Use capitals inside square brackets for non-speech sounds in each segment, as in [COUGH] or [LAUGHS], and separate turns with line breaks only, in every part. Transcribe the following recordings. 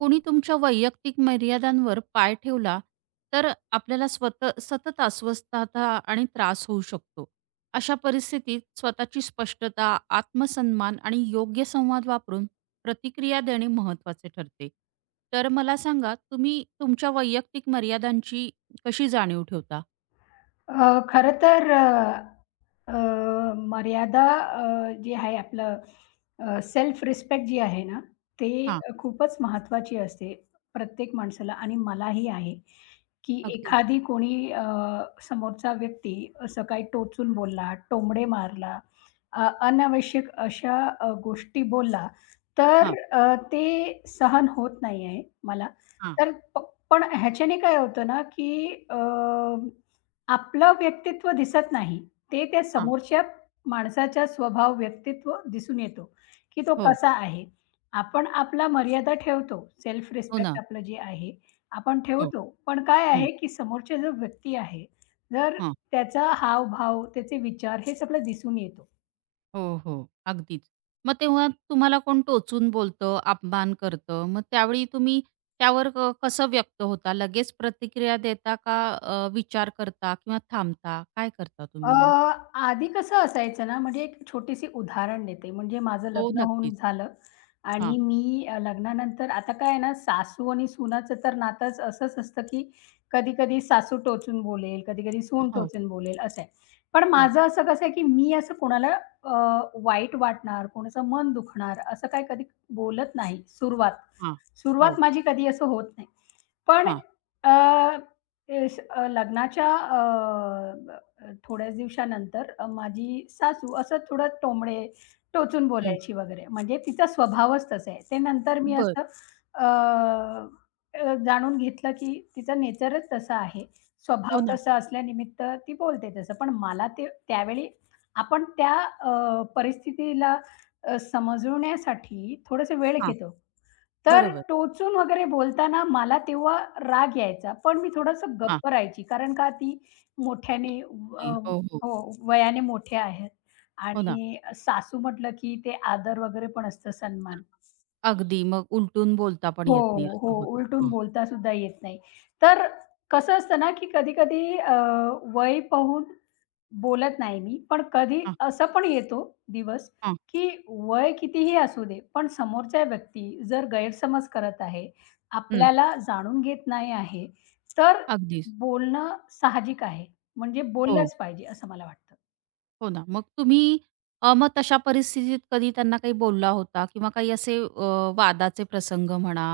कोणी तुमच्या वैयक्तिक मर्यादांवर पाय ठेवला, तर आपल्याला स्वतः सतत अस्वस्थता आणि त्रास होऊ शकतो. अशा परिस्थितीत स्वतःची स्पष्टता, आत्मसन्मान आणि योग्य संवाद वापरून प्रतिक्रिया देणे महत्त्वाचे ठरते. तर मला सांगा, तुम्ही तुमच्या वैयक्तिक मर्यादांची कशी जाणीव ठेवता?
खरं तर अ, अ, मर्यादा जी आहे आपलं सेल्फ रिस्पेक्ट जी आहे ना, ते
हां,
खूपच महत्त्वाची असते प्रत्येक माणसाला आणि मलाही आहे, की
अगदी.
एखादी कोणी समोरचा व्यक्ती असं काही टोचून बोलला, टोमडे मारला, अनावश्यक अशा गोष्टी बोलला, तर
हां,
ते सहन होत नाही आहे मला.
हां,
तर प पण ह्याच्याने काय होतं ना, की आपलं व्यक्तित्व दिसत नाही. ते त्या
हां.
समोरच्या माणसाचा स्वभाव, व्यक्तित्व दिसून येतो, की तो
हो,
कसा आहे. आपण आपला मर्यादा ठेवतो, सेल्फ
हो
रिस्पेक्ट
ना.
आपलं जे आहे, आपण
हो.
ठेवतो. पण काय
हं,
आहे, की समोरचा जो व्यक्ती आहे, जर
हां.
त्याचा हावभाव, त्याचे विचार हेच आपल्याला दिसून येतो.
हो, हो. अगदीच. मग तेव्हा तुम्हाला कोण टोचून बोलतं, अपमान करतं, मग त्यावेळी तुम्ही त्यावर कसं व्यक्त होता? लगेच प्रतिक्रिया देता का विचार करता किंवा थांबता? काय करता
अ,
तुम्ही मग?
आधी कसं असायचं ना, म्हणजे एक छोटीशी उदाहरण देते. म्हणजे माझं
हो,
लग्न होऊन
नक्कीच.
झालं आणि
हां.
मी लग्नानंतर आता काय आहे ना, सासू आणि सुनाचं तर नातंच असंच असतं, की कधी-कधी सासू टोचून बोलेल, कधी-कधी सून
हो,
टोचून बोलेल, असं आहे. पण
हो.
माझं असं कसं आहे, की मी असं कोणाला अ, वाईट वाटणार, कोणाचं मन दुखणार, असं काही कधी बोलत नाही सुरुवात.
हां. हो,
सुरुवात माझी कधी असं होत नाही. पण
हां.
अ, लग्नाच्या थोड्याच दिवसानंतर माझी सासू असं थोडं टोमणे टोचून
हं.
बोलायची वगैरे, म्हणजे तिचा स्वभावच तसा आहे. ते नंतर मी
बरं.
असं अ, अ, जाणून घेतलं की तिचा नेचरच तसा आहे. स्वभाव
हो ना.
तसा असल्यानिमित्त ती बोलते तसं. पण मला ते त्यावेळी आपण त्या परिस्थितीला समजवण्यासाठी थोडासा वेळ
हां.
घेतो. तर
बरोबर.
टोचून वगैरे बोलताना मला तेव्हा राग यायचा. पण मी थोडंसं
हां.
गप्प राहायची. कारण का ती मोठ्याने
नाही, हो, हो.
हो, वयाने मोठे आहेत
हो ना.
आणि सासू म्हटलं की ते आदर वगैरे पण असतं सन्मान.
अगदी मग उलटून बोलता पण येत नाही
हो, हो.
असं होतं.
उलटून
हां,
बोलता सुद्धा येत नाही. तर कसं असतं ना, की कधी-कधी वय पाहून बोलत नाही मी, पण कधी
हां,
असं पण येतो दिवस,
हां.
की वय कितीही असू दे, पण समोरच्या व्यक्ती जर गैरसमज करत आहे,
हं.
आपल्याला जाणून घेत नाही आहे, तर
अगदीच.
बोलणं साहजिक आहे. म्हणजे
हो.
बोललंच पाहिजे असं मला वाटतं.
हो ना. मग तुम्ही मग तशा परिस्थितीत कधी त्यांना काही बोलला होता किंवा काही असे वादाचे प्रसंग म्हणा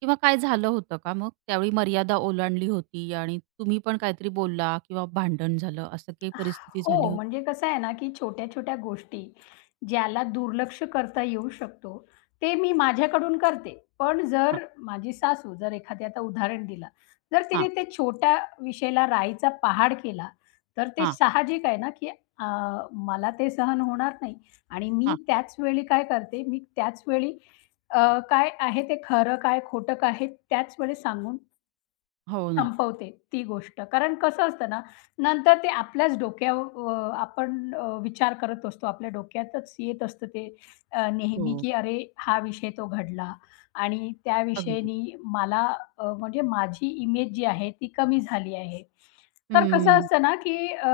किंवा काय झालं होतं का मग? त्यावेळी मर्यादा ओलांडली होती आणि तुम्ही पण काहीतरी बोलला किंवा भांडण झालं, असं काही परिस्थिती झाली
हो,
होती?
म्हणजे कसं आहे ना, की छोट्या-छोट्या गोष्टी ज्याला दुर्लक्ष करता येऊ शकतो, ते मी माझ्याकडून करते. पण जर
हां,
माझी सासू जर एखादे आता उदाहरण दिलं, जर
हां,
तिने ते छोट्या विषयाला राईचा पहाड केला, तर ते
हां,
साहजिक आहे ना, की मला ते सहन होणार नाही आणि मी
हां.
त्याच वेळी काय करते, मी त्याच वेळी अ, काय आहे ते खरं, काय खोटं, काय आहे त्याच वेळेस सांगून
हो ना.
संपवते ती गोष्ट. कारण कसं असतं ना, नंतर ते अ, आपण विचार करत असतो. आपल्या डोक्यातच येत असतं ते नेहमी,
हो.
की "अरे, हा विषय तो घडला आणि त्या
अगदी.
विषयानी मला म्हणजे माझी इमेज जी आहे ती कमी झाली आहे." तर कसं
हं.
असतं ना, की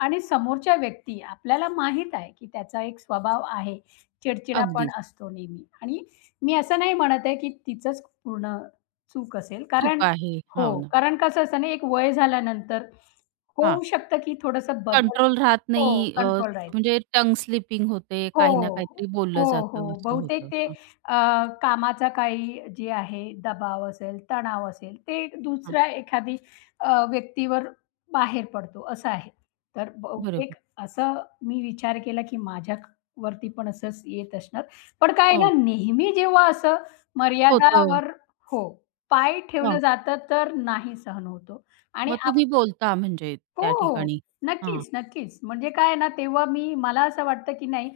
आणि समोरच्या व्यक्ती आपल्याला माहीत आहे, की त्याचा एक स्वभाव आहे. चिडचिडापण
अगदीच.
असतो नेहमी आणि मी असं नाही म्हणत आहे, की तिचंच पूर्ण चूक असेल. कारण
चूक आहे. हो
हो,
ना.
कारण कसं असतं ना, एक वय झाल्यानंतर
हां.
होऊ शकतं की थोडंसं बदल
कंट्रोल राहत
हो,
नाही
कंट्रोल राहील.
म्हणजे टंग स्लिपिंग होते, काही ना
हो.
काहीतरी बोललं
हो, हो.
जातं, असं
बहुतेक
होतं.
ते
हां,
अ, कामाचा काही जे आहे दबाव असेल, तणाव असेल, ते
हां.
दुसऱ्या एखादी व्यक्तीवर बाहेर पडतो असं आहे. तर बहुतेक
बरोबर.
असं मी विचार केला, की माझ्या वरती पण असंच येत असणार. पण काय आहे ना
हो.
नेहमी जेव्हा असं
होतं.
मर्यादावर हो, पाय ठेवलं
हां.
जातं तर नाही सहन होतो आणि
मग तुम्ही बोलता म्हणजे
हो,
त्या
हो.
ठिकाणी. हां.
नक्कीच, नक्कीच. म्हणजे काय आहे ना, तेव्हा मी मला असं वाटतं, की नाही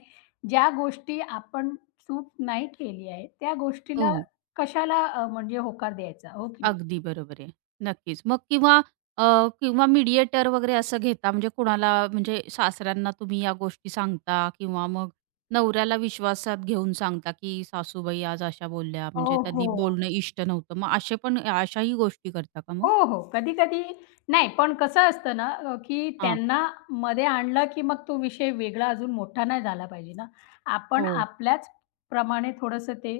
ज्या गोष्टी आपण चूक नाही केली आहे, त्या गोष्टीला
हो.
कशाला म्हणजे होकार द्यायचा, हो की नाही?
अगदी बरोबर आहे. नक्कीच. मग किंवा अ, किंवा मीडिएटर वगैरे असं घेता म्हणजे कुणाला म्हणजे सासऱ्यांना तुम्ही या गोष्टी सांगता किंवा मग नवऱ्याला विश्वासात घेऊन सांगता, की सासूबाई आज अशा बोलल्या
हो,
म्हणजे त्यांनी
हो.
बोलणं इष्ट नव्हतं. मग असे पण अशाही गोष्टी करता का मग?
हो, हो. कधी-कधी नाही, पण कसं असतं ना, की
हां.
त्यांना मध्ये आणलं, की मग तो विषय वेगळा अजून मोठा नाही झाला पाहिजे ना. आपण
हो.
आपल्याच प्रमाणे थोडंसं ते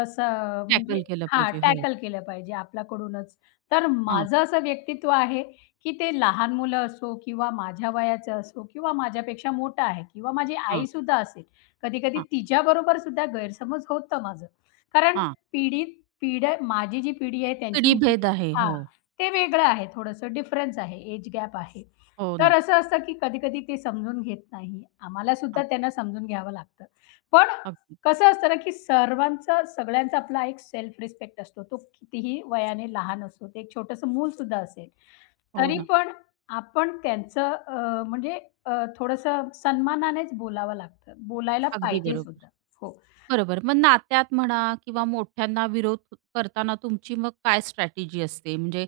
असं म्हणजे
टॅकल केलं
हां,
पाहिजे. हो.
टॅकल केलं पाहिजे आपल्याकडूनच. तर
हां,
माझं असं व्यक्तित्व आहे, की ते लहान मुलं असो किंवा माझ्या वयाचं असो किंवा माझ्यापेक्षा मोठा आहे किंवा माझी
हां,
आईसुद्धा असेल. कधी-कधी
हां,
तिच्याबरोबर सुद्धा गैरसमज होतं माझं. कारण
हां.
पिढी पिढ्या माझी जी पिढी आहे त्यांची जी पिढी
पिढीभेद आहे.
आहे
हो.
हां. ते वेगळं आहे, थोडंसं डिफरन्स आहे, एज गॅप आहे.
हो
तर
ना.
असं असतं, की कधी-कधी ते समजून घेत नाही. आम्हाला सुद्धा
हां.
त्यांना समजून घ्यावं लागतं. पण
अगदी.
कसं असतं ना, की सर्वांचा सगळ्यांचा आपला एक सेल्फ रिस्पेक्ट असतो. तो कितीही वयाने लहान असतो ते एक छोटंसं मूल सुद्धा असेल,
हो
तरी
ना.
पण आपण त्यांचं म्हणजे अ, थोडंसं सन्मानानेच बोलावं लागतं. बोलायला
अगदी
पाहिजे सुद्धा.
बरोबर.
हो.
बरोबर. मग नात्यात म्हणा किंवा मोठ्यांना विरोध करताना तुमची मग काय स्ट्रॅटेजी असते? म्हणजे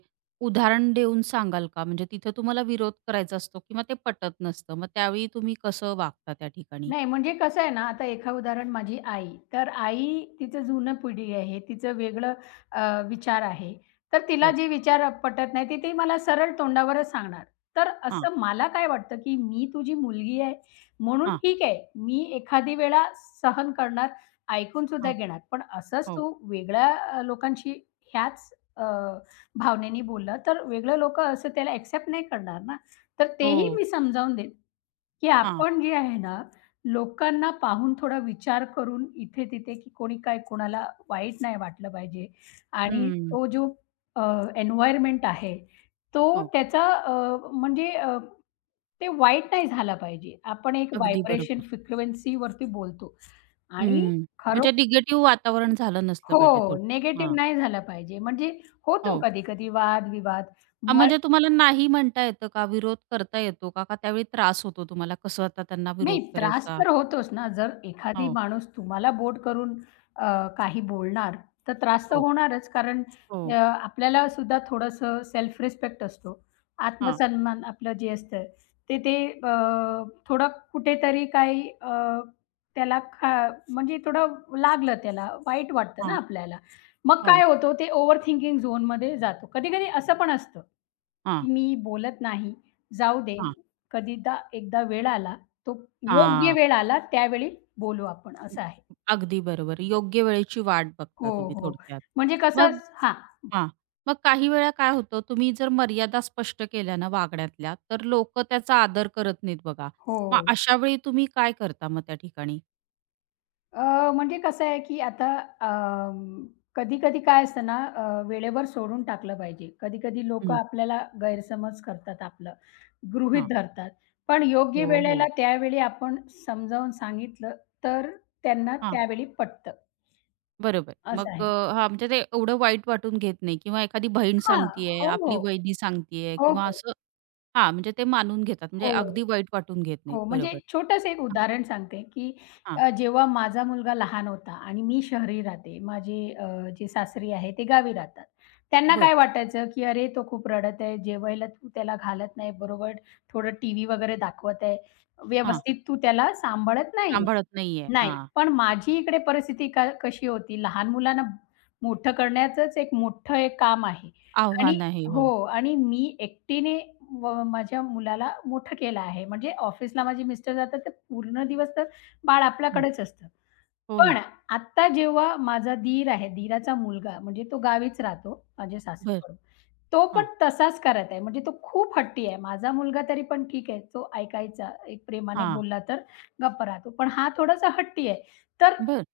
उदाहरण देऊन सांगाल का? म्हणजे तिथे तुम्हाला विरोध करायचा असतो किंवा ते पटत नसतं. मग त्यावेळी तुम्ही कसं वागता त्या ठिकाणी?
नाही, म्हणजे कसं आहे ना, आता एका उदाहरण माझी आई. तर आई तिचं जुनं पिढी आहे, तिचं वेगळं विचार आहे. तर तिला
हो.
जे विचार पटत नाही, ते ती मला सरळ तोंडावरच सांगणार. तर
हां,
असं मला काय वाटतं, की मी तुझी मुलगी आहे, म्हणून
हां,
ठीक आहे, मी एखादी वेळा सहन करणार, ऐकून सुद्धा
हां.
घेणार. पण असंच
हो,
तू वेगळ्या लोकांशी ह्याच अ, भावनेने बोललं, तर वेगळे लोकं असं त्याला एक्सेप्ट नाही करणार ना. तर तेही
हो.
मी समजावून दे की
हां.
आपण जे आहे ना, लोकांना पाहून थोडा विचार करून इथे-तिथे, की कोणी काय कोणाला वाईट नाही वाटलं पाहिजे आणि
हं.
तो जो अ, आहे, तो
हो.
त्याचा म्हणजे ते वाईट नाही झाला पाहिजे. आपण एक
अगदी
व्हायब्रेशन
बरोबर.
फ्रिक्वेन्सीवरती बोलतो आणि
हं.
खरो
म्हणजे निगेटिव्ह वातावरण झालं नसलं
हो,
पाहिजे थोडक्यात.
निगेटिव्ह
हां.
नाही झाला पाहिजे. म्हणजे होतो
हो.
कधी-कधी वाद-विवाद.
म्हणजे तुम्हाला नाही म्हणता येतं का? विरोध करता येतो का? का त्यावेळी त्रास होतो तुम्हाला? कसं आता त्यांना
नाही,
विरोध
त्रास
करायचा?
तर होतोच ना. जर एखादी
हो,
माणूस तुम्हाला बोट करून अ, काही बोलणार, तर त्रास तर
हो,
होणारच. कारण
हो.
आपल्याला सुद्धा थोडंसं सेल्फ रिस्पेक्ट असतो.
हां,
आत्मसन्मान आपलं जे असतं, ते ते अ, थोडं कुठेतरी काही त्याला खा म्हणजे थोडं लागलं त्याला, वाईट वाटतं ना
हां.
आपल्याला. मग
हो.
काय होतं, ते ओव्हर थिंकिंग झोनमध्ये जातो. कधी-कधी असं पण असतं,
हां,
मी बोलत नाही, जाऊ दे.
हां,
कधीदा एकदा वेळ आला तो योग्य
हां.
वेळ आला त्यावेळी बोलू आपण असं आहे.
अगदी बरोबर. योग्य वेळेची वाट बघता
हो,
तुम्ही
हो.
थोडक्यात.
म्हणजे कसं
मग
हां.
हां. मग काही वेळा काय होतं, तुम्ही जर मर्यादा स्पष्ट केल्या ना वागण्यातल्या, तर लोक त्याचा आदर करत नाहीत बघा.
हो.
मग अशा वेळी तुम्ही काय करता मग त्या ठिकाणी?
अ, म्हणजे कसं आहे, की आता अं, कधी-कधी काय असतं ना वेळेवर सोडून टाकलं पाहिजे. कधी-कधी लोकं
हं.
आपल्याला गैरसमज करतात आपलं, गृहीत
हां.
धरतात. पण योग्य
हो,
वेळेला
हो.
त्यावेळी आपण समजावून सांगितलं, तर त्यांना
हां,
त्यावेळी पटतं
बरोबर.
असं
मग
आहे.
हां, म्हणजे ते एवढं वाईट वाटून घेत नाही किंवा एखादी बहीण
हां.
सांगतीये,
हो, हो.
आपली वहिनी सांगतीये
हो,
किंवा
हो.
असं हां, म्हणजे ते मानून घेतात. म्हणजे
हो.
अगदी वाईट वाटून घेत नाहीत.
हो, म्हणजे
बरोबर.
छोटंसं एक
हां,
उदाहरण सांगते, की जेव्हा माझा मुलगा लहान होता आणि मी शहरी राहते. माझे जे सासरी आहे ते गावी राहतात. त्यांना
बरं.
काय वाटायचं, की "अरे, तो खूप रडत आहे. जेवायला तू त्याला घालत नाही बरोबर. थोडं टीव्ही वगैरे दाखवत आहे.
हां.
व्यवस्थित तू त्याला सांभाळत नाही."
सांभाळत नाहीये.
नाही,
हां.
पण माझी इकडे परिस्थिती का कशी होती, लहान मुलांना मोठं करण्याचंच एक मोठं एक काम आहे आणि
आव्हान आहे.
हो
हो.
आणि मी एकटीने व माझ्या मुलाला मोठं केलं आहे. म्हणजे ऑफिसला माझे मिस्टर जातात, तर पूर्ण दिवस तर बाळ
हो.
आपल्याकडेच असतं.
हो
पण
ना.
आत्ता जेव्हा माझा दीर आहे, दीराचा मुलगा म्हणजे तो गावीच राहतो माझ्या
बरं.
सासरीकडून. तो पण
हां.
तसाच करत आहे. म्हणजे तो खूप हट्टी आहे. माझा मुलगा तरी पण ठीक आहे, तो ऐकायचा, एक प्रेमाने
हां.
बोलला तर गप्प राहतो. पण हा थोडासा हट्टी आहे. तर
बरं.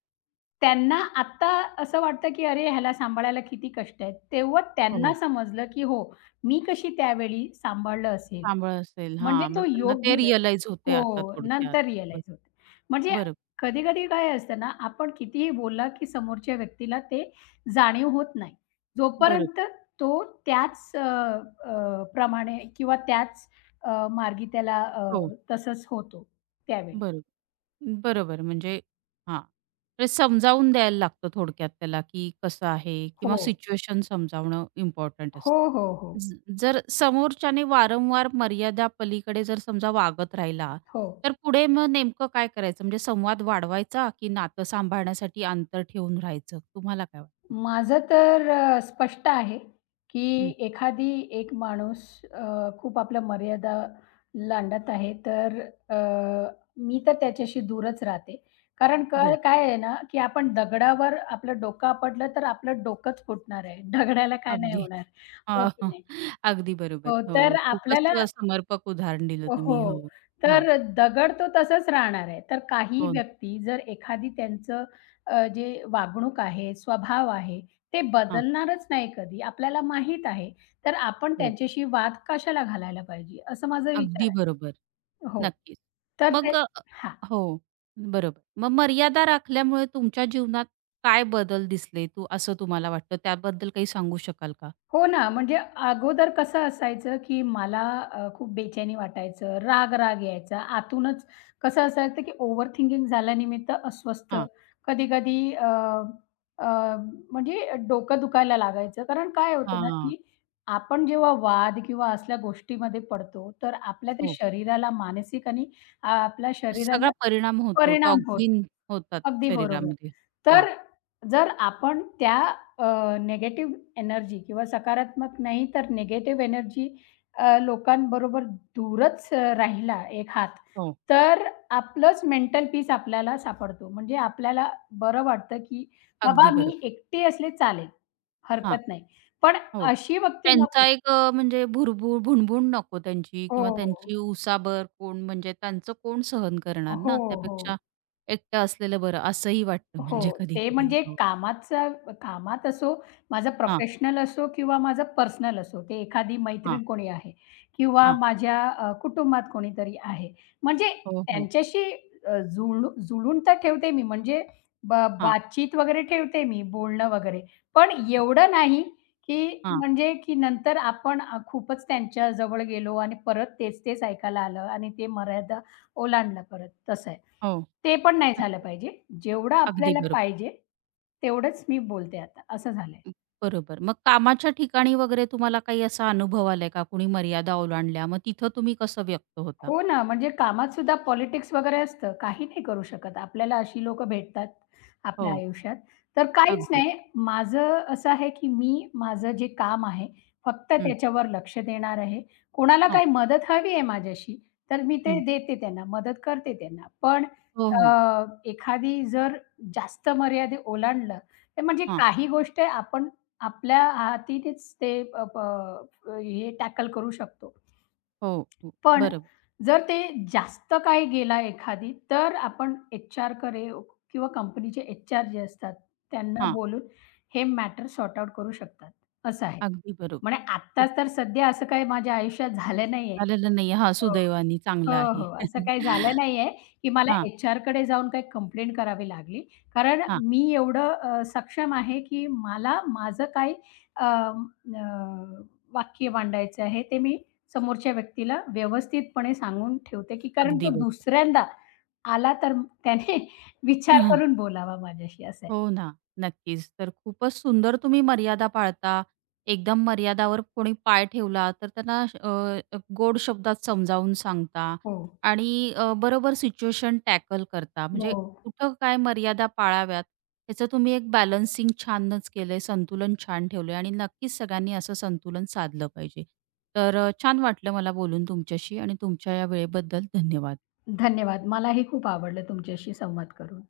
त्यांना आत्ता असं वाटतं, की अरे ह्याला सांभाळायला किती कष्ट आहेत. तेव्हा
हो,
त्यांना
हो.
समजलं, की हो, मी कशी त्यावेळी सांभाळलं असेल.
सांभाळ असेल.
म्हणजे
हां. मग
तो
त्यांना ते
योग्य वेळ
रिअलाईज होते
हो,
आता थोडक्यात.
नंतर
बरोबर.
रिअलाईज होतं. म्हणजे
बरोबर.
कधी-कधी काय असतं ना, आपण कितीही बोलला, की समोरच्या व्यक्तीला ते जाणीव होत नाही.
बरोबर.
जोपर्यंत तो त्याच अ, अ, प्रमाणे किंवा त्याच मार्गी त्याला
हो.
तसंच होतो त्यावेळी.
बरोबर. बरोबर. म्हणजे हां. ते समजावून द्यायला लागतं थोडक्यात त्याला, की कसं आहे किंवा
हो.
सिच्युएशन समजावणं इम्पॉर्टंट
हो,
असतं.
हो, हो.
जर समोरच्याने वारंवार मर्यादा पलीकडे जर समजा वागत राहिला
हो.
तर पुढे मग नेमकं काय करायचं म्हणजे संवाद वाढवायचा की नातं सांभाळण्यासाठी अंतर ठेवून राहायचं तुम्हाला काय वाटतं?
माझं तर स्पष्ट आहे,
हं.
की एखादी एक माणूस खूप आपल्या मर्यादा लांडत आहे, तर अ, मी तर त्याच्याशी दूरच राहते. कारण काय
बर.
काय आहे ना, की आपण दगडावर आपलं डोकं आपटलं, तर आपलं डोकंच फुटणार आहे. [LAUGHS] दगडाला काय नाही
अगदी.
होणार,
हा,
हो की
हा.
नाही?
अगदी बरोबर
हो,
हो.
तर
खूपच
आपल्याला
समर्पक उदाहरण दिलं तुम्ही
हो.
हो. हा.
तर दगड तो तसाच राहणार आहे. तर काही
हो.
व्यक्ती जर एखादी त्यांचं जे वागणूक आहे, स्वभाव आहे, ते
हा.
बदलणारच नाही कधी. आपल्याला माहीत आहे. तर आपण
हो.
त्यांच्याशी वाद कशाला घालायला पाहिजे? असं माझा विचार
अगदी
आहे.
बरोबर.
हो.
नक्कीच.
तर ते
मग
हां.
हो, बरोबर. मग मर्यादा राखल्यामुळे तुमच्या जीवनात काय बदल दिसले तू असं तुम्हाला वाटतं? त्याबद्दल काही सांगू शकाल का?
हो ना, म्हणजे अगोदर कसं असायचं, की मला खूप बेचैनी वाटायचं, राग-राग यायचा. आतूनच कसं असायचं, की ओव्हर थिंकिंग झाल्यानिमित्त अस्वस्थ,
हां,
कधी-कधी अ, अ, म्हणजे डोकं दुखायला लागायचं. कारण काय होतं ना,
हां.
की आपण जेव्हा वाद किंवा असल्या गोष्टीमध्ये पडतो, तर आपल्या त्या
हो.
शरीराला मानसिक आणि आ, आपल्या
सगळा
शरीराला
परिणाम होतो.
परिणाम होतो.
टॉक्झिन होतात
अगदी बरोबर.
शरीरामध्ये. हां,
तर जर आपण त्या अ, निगेटिव्ह एनर्जी किंवा सकारात्मक नाही तर निगेटिव्ह एनर्जी लोकांबरोबर दूरच राहिला एक हात,
हो.
तर आपलंच मेंटल पीस आपल्याला सापडतो. म्हणजे आपल्याला बरं वाटतं, की बाबा
अगदी बरोबर.
मी एकटी असले चालेल,
हां,
हरकत नाही. पण
हो.
अशी व्यक्ती नको.
त्यांचा एक म्हणजे भुरभुर भुणभुण नको त्यांची किंवा
हो,
त्यांची उसाबर कोण म्हणजे त्यांचं कोण सहन करणार
हो,
ना?
हो.
त्यापेक्षा एकटं असलेलं बरं असंही वाटतं
हो,
म्हणजे
ते
कधी-कधी.
म्हणजे
हो.
कामाचा कामात असो, माझा
हां,
प्रोफेशनल असो किंवा माझा पर्सनल असो, ते एखादी
हां,
मैत्रीण कोणी आहे किंवा
हां.
माझ्या कुटुंबात कोणीतरी आहे. म्हणजे
हो, हो.
त्यांच्याशी अ, जुळू जुळून तर ठेवते मी म्हणजे ब
हां,
बातचीत वगैरे ठेवते मी, बोलणं वगैरे. पण एवढं नाही, की
हां.
म्हणजे की नंतर आपण खूपच त्यांच्या जवळ गेलो आणि परत तेच-तेच ऐकायला आलं आणि ते मर्यादा ओलांडलं परत, तसं आहे.
हो.
ते पण नाही झालं
नक्की.
पाहिजे. जेवढं
अगदी
आपल्याला
बरोबर.
पाहिजे, तेवढंच मी बोलते आता, असं झालंय.
बरोबर. मग कामाच्या ठिकाणी वगैरे तुम्हाला काही असा अनुभव आलाय का? कुणी मर्यादा ओलांडल्या, मग तिथं तुम्ही कसं व्यक्त होता?
हो ना, म्हणजे कामात सुद्धा पॉलिटिक्स वगैरे असतं. काही नाही करू शकत. आपल्याला अशी लोकं भेटतात
हो,
आपल्या आयुष्यात. तर काहीच
अगदी.
नाही. माझं असं आहे, की मी माझं जे काम आहे, फक्त
हं,
त्याच्यावर लक्ष देणार आहे. कोणाला
हो,
काही मदत हवी आहे माझ्याशी, तर मी ते
हं.
देते त्यांना, मदत करते त्यांना. पण
हो, हो.
अ, एखादी जर जास्त मर्यादा ओलांडलं, तर म्हणजे
हां.
काही गोष्टी आपण आपल्या हातीनेच ते अ, प हे टॅकल करू शकतो.
हो, हो.
पण
बरोबर.
जर ते जास्त काही गेला एखादी, तर आपण एच-आरकडे किंवा कंपनीचे एच-आर जे असतात, त्यांना
हां,
बोलून हे मॅटर सॉर्ट आउट करू शकतात, असं आहे.
अगदी बरोबर.
म्हणजे
खूप
आत्ताच तर सध्या असं काही माझ्या आयुष्यात झालं नाहीये.
आलेलं नाही. हां,
हो.
सुदैवाने
हो,
चांगलं आहे.
हो. असं काही झालं
[LAUGHS]
नाहीये, की मला
हां,
एचआरकडे जाऊन काही कंप्लेंट करावी लागली. कारण
हां.
मी एवढं सक्षम आहे, की मला माझं काय अ, अ, वाक्य मांडायचं आहे ते मी समोरच्या व्यक्तीला व्यवस्थितपणे सांगून ठेवते, की कारण
अगदी
तो
बरोबर.
दुसऱ्यांदा आला तर त्याने [LAUGHS] विचार करून
[LAUGHS]
बोलावा माझ्याशी असं आहे.
हो ना, नक्कीच. तर खूपच सुंदर तुम्ही मर्यादा पाळता. एकदम मर्यादावर कोणी पाय ठेवला तर त्यांना गोड शब्दात समजावून सांगता
हो,
आणि बरोबर सिच्युएशन टॅकल करता. म्हणजे
हो.
कुठं काय मर्यादा पाळाव्यात याचं तुम्ही एक बॅलन्सिंग छानच केलंय, संतुलन छान ठेवलंय आणि नक्कीच सगळ्यांनी असं संतुलन साधलं पाहिजे. तर छान वाटलं मला बोलून तुमच्याशी आणि तुमच्या या वेळेबद्दल धन्यवाद.
धन्यवाद. मलाही खूप आवडलं तुमच्याशी संवाद करून.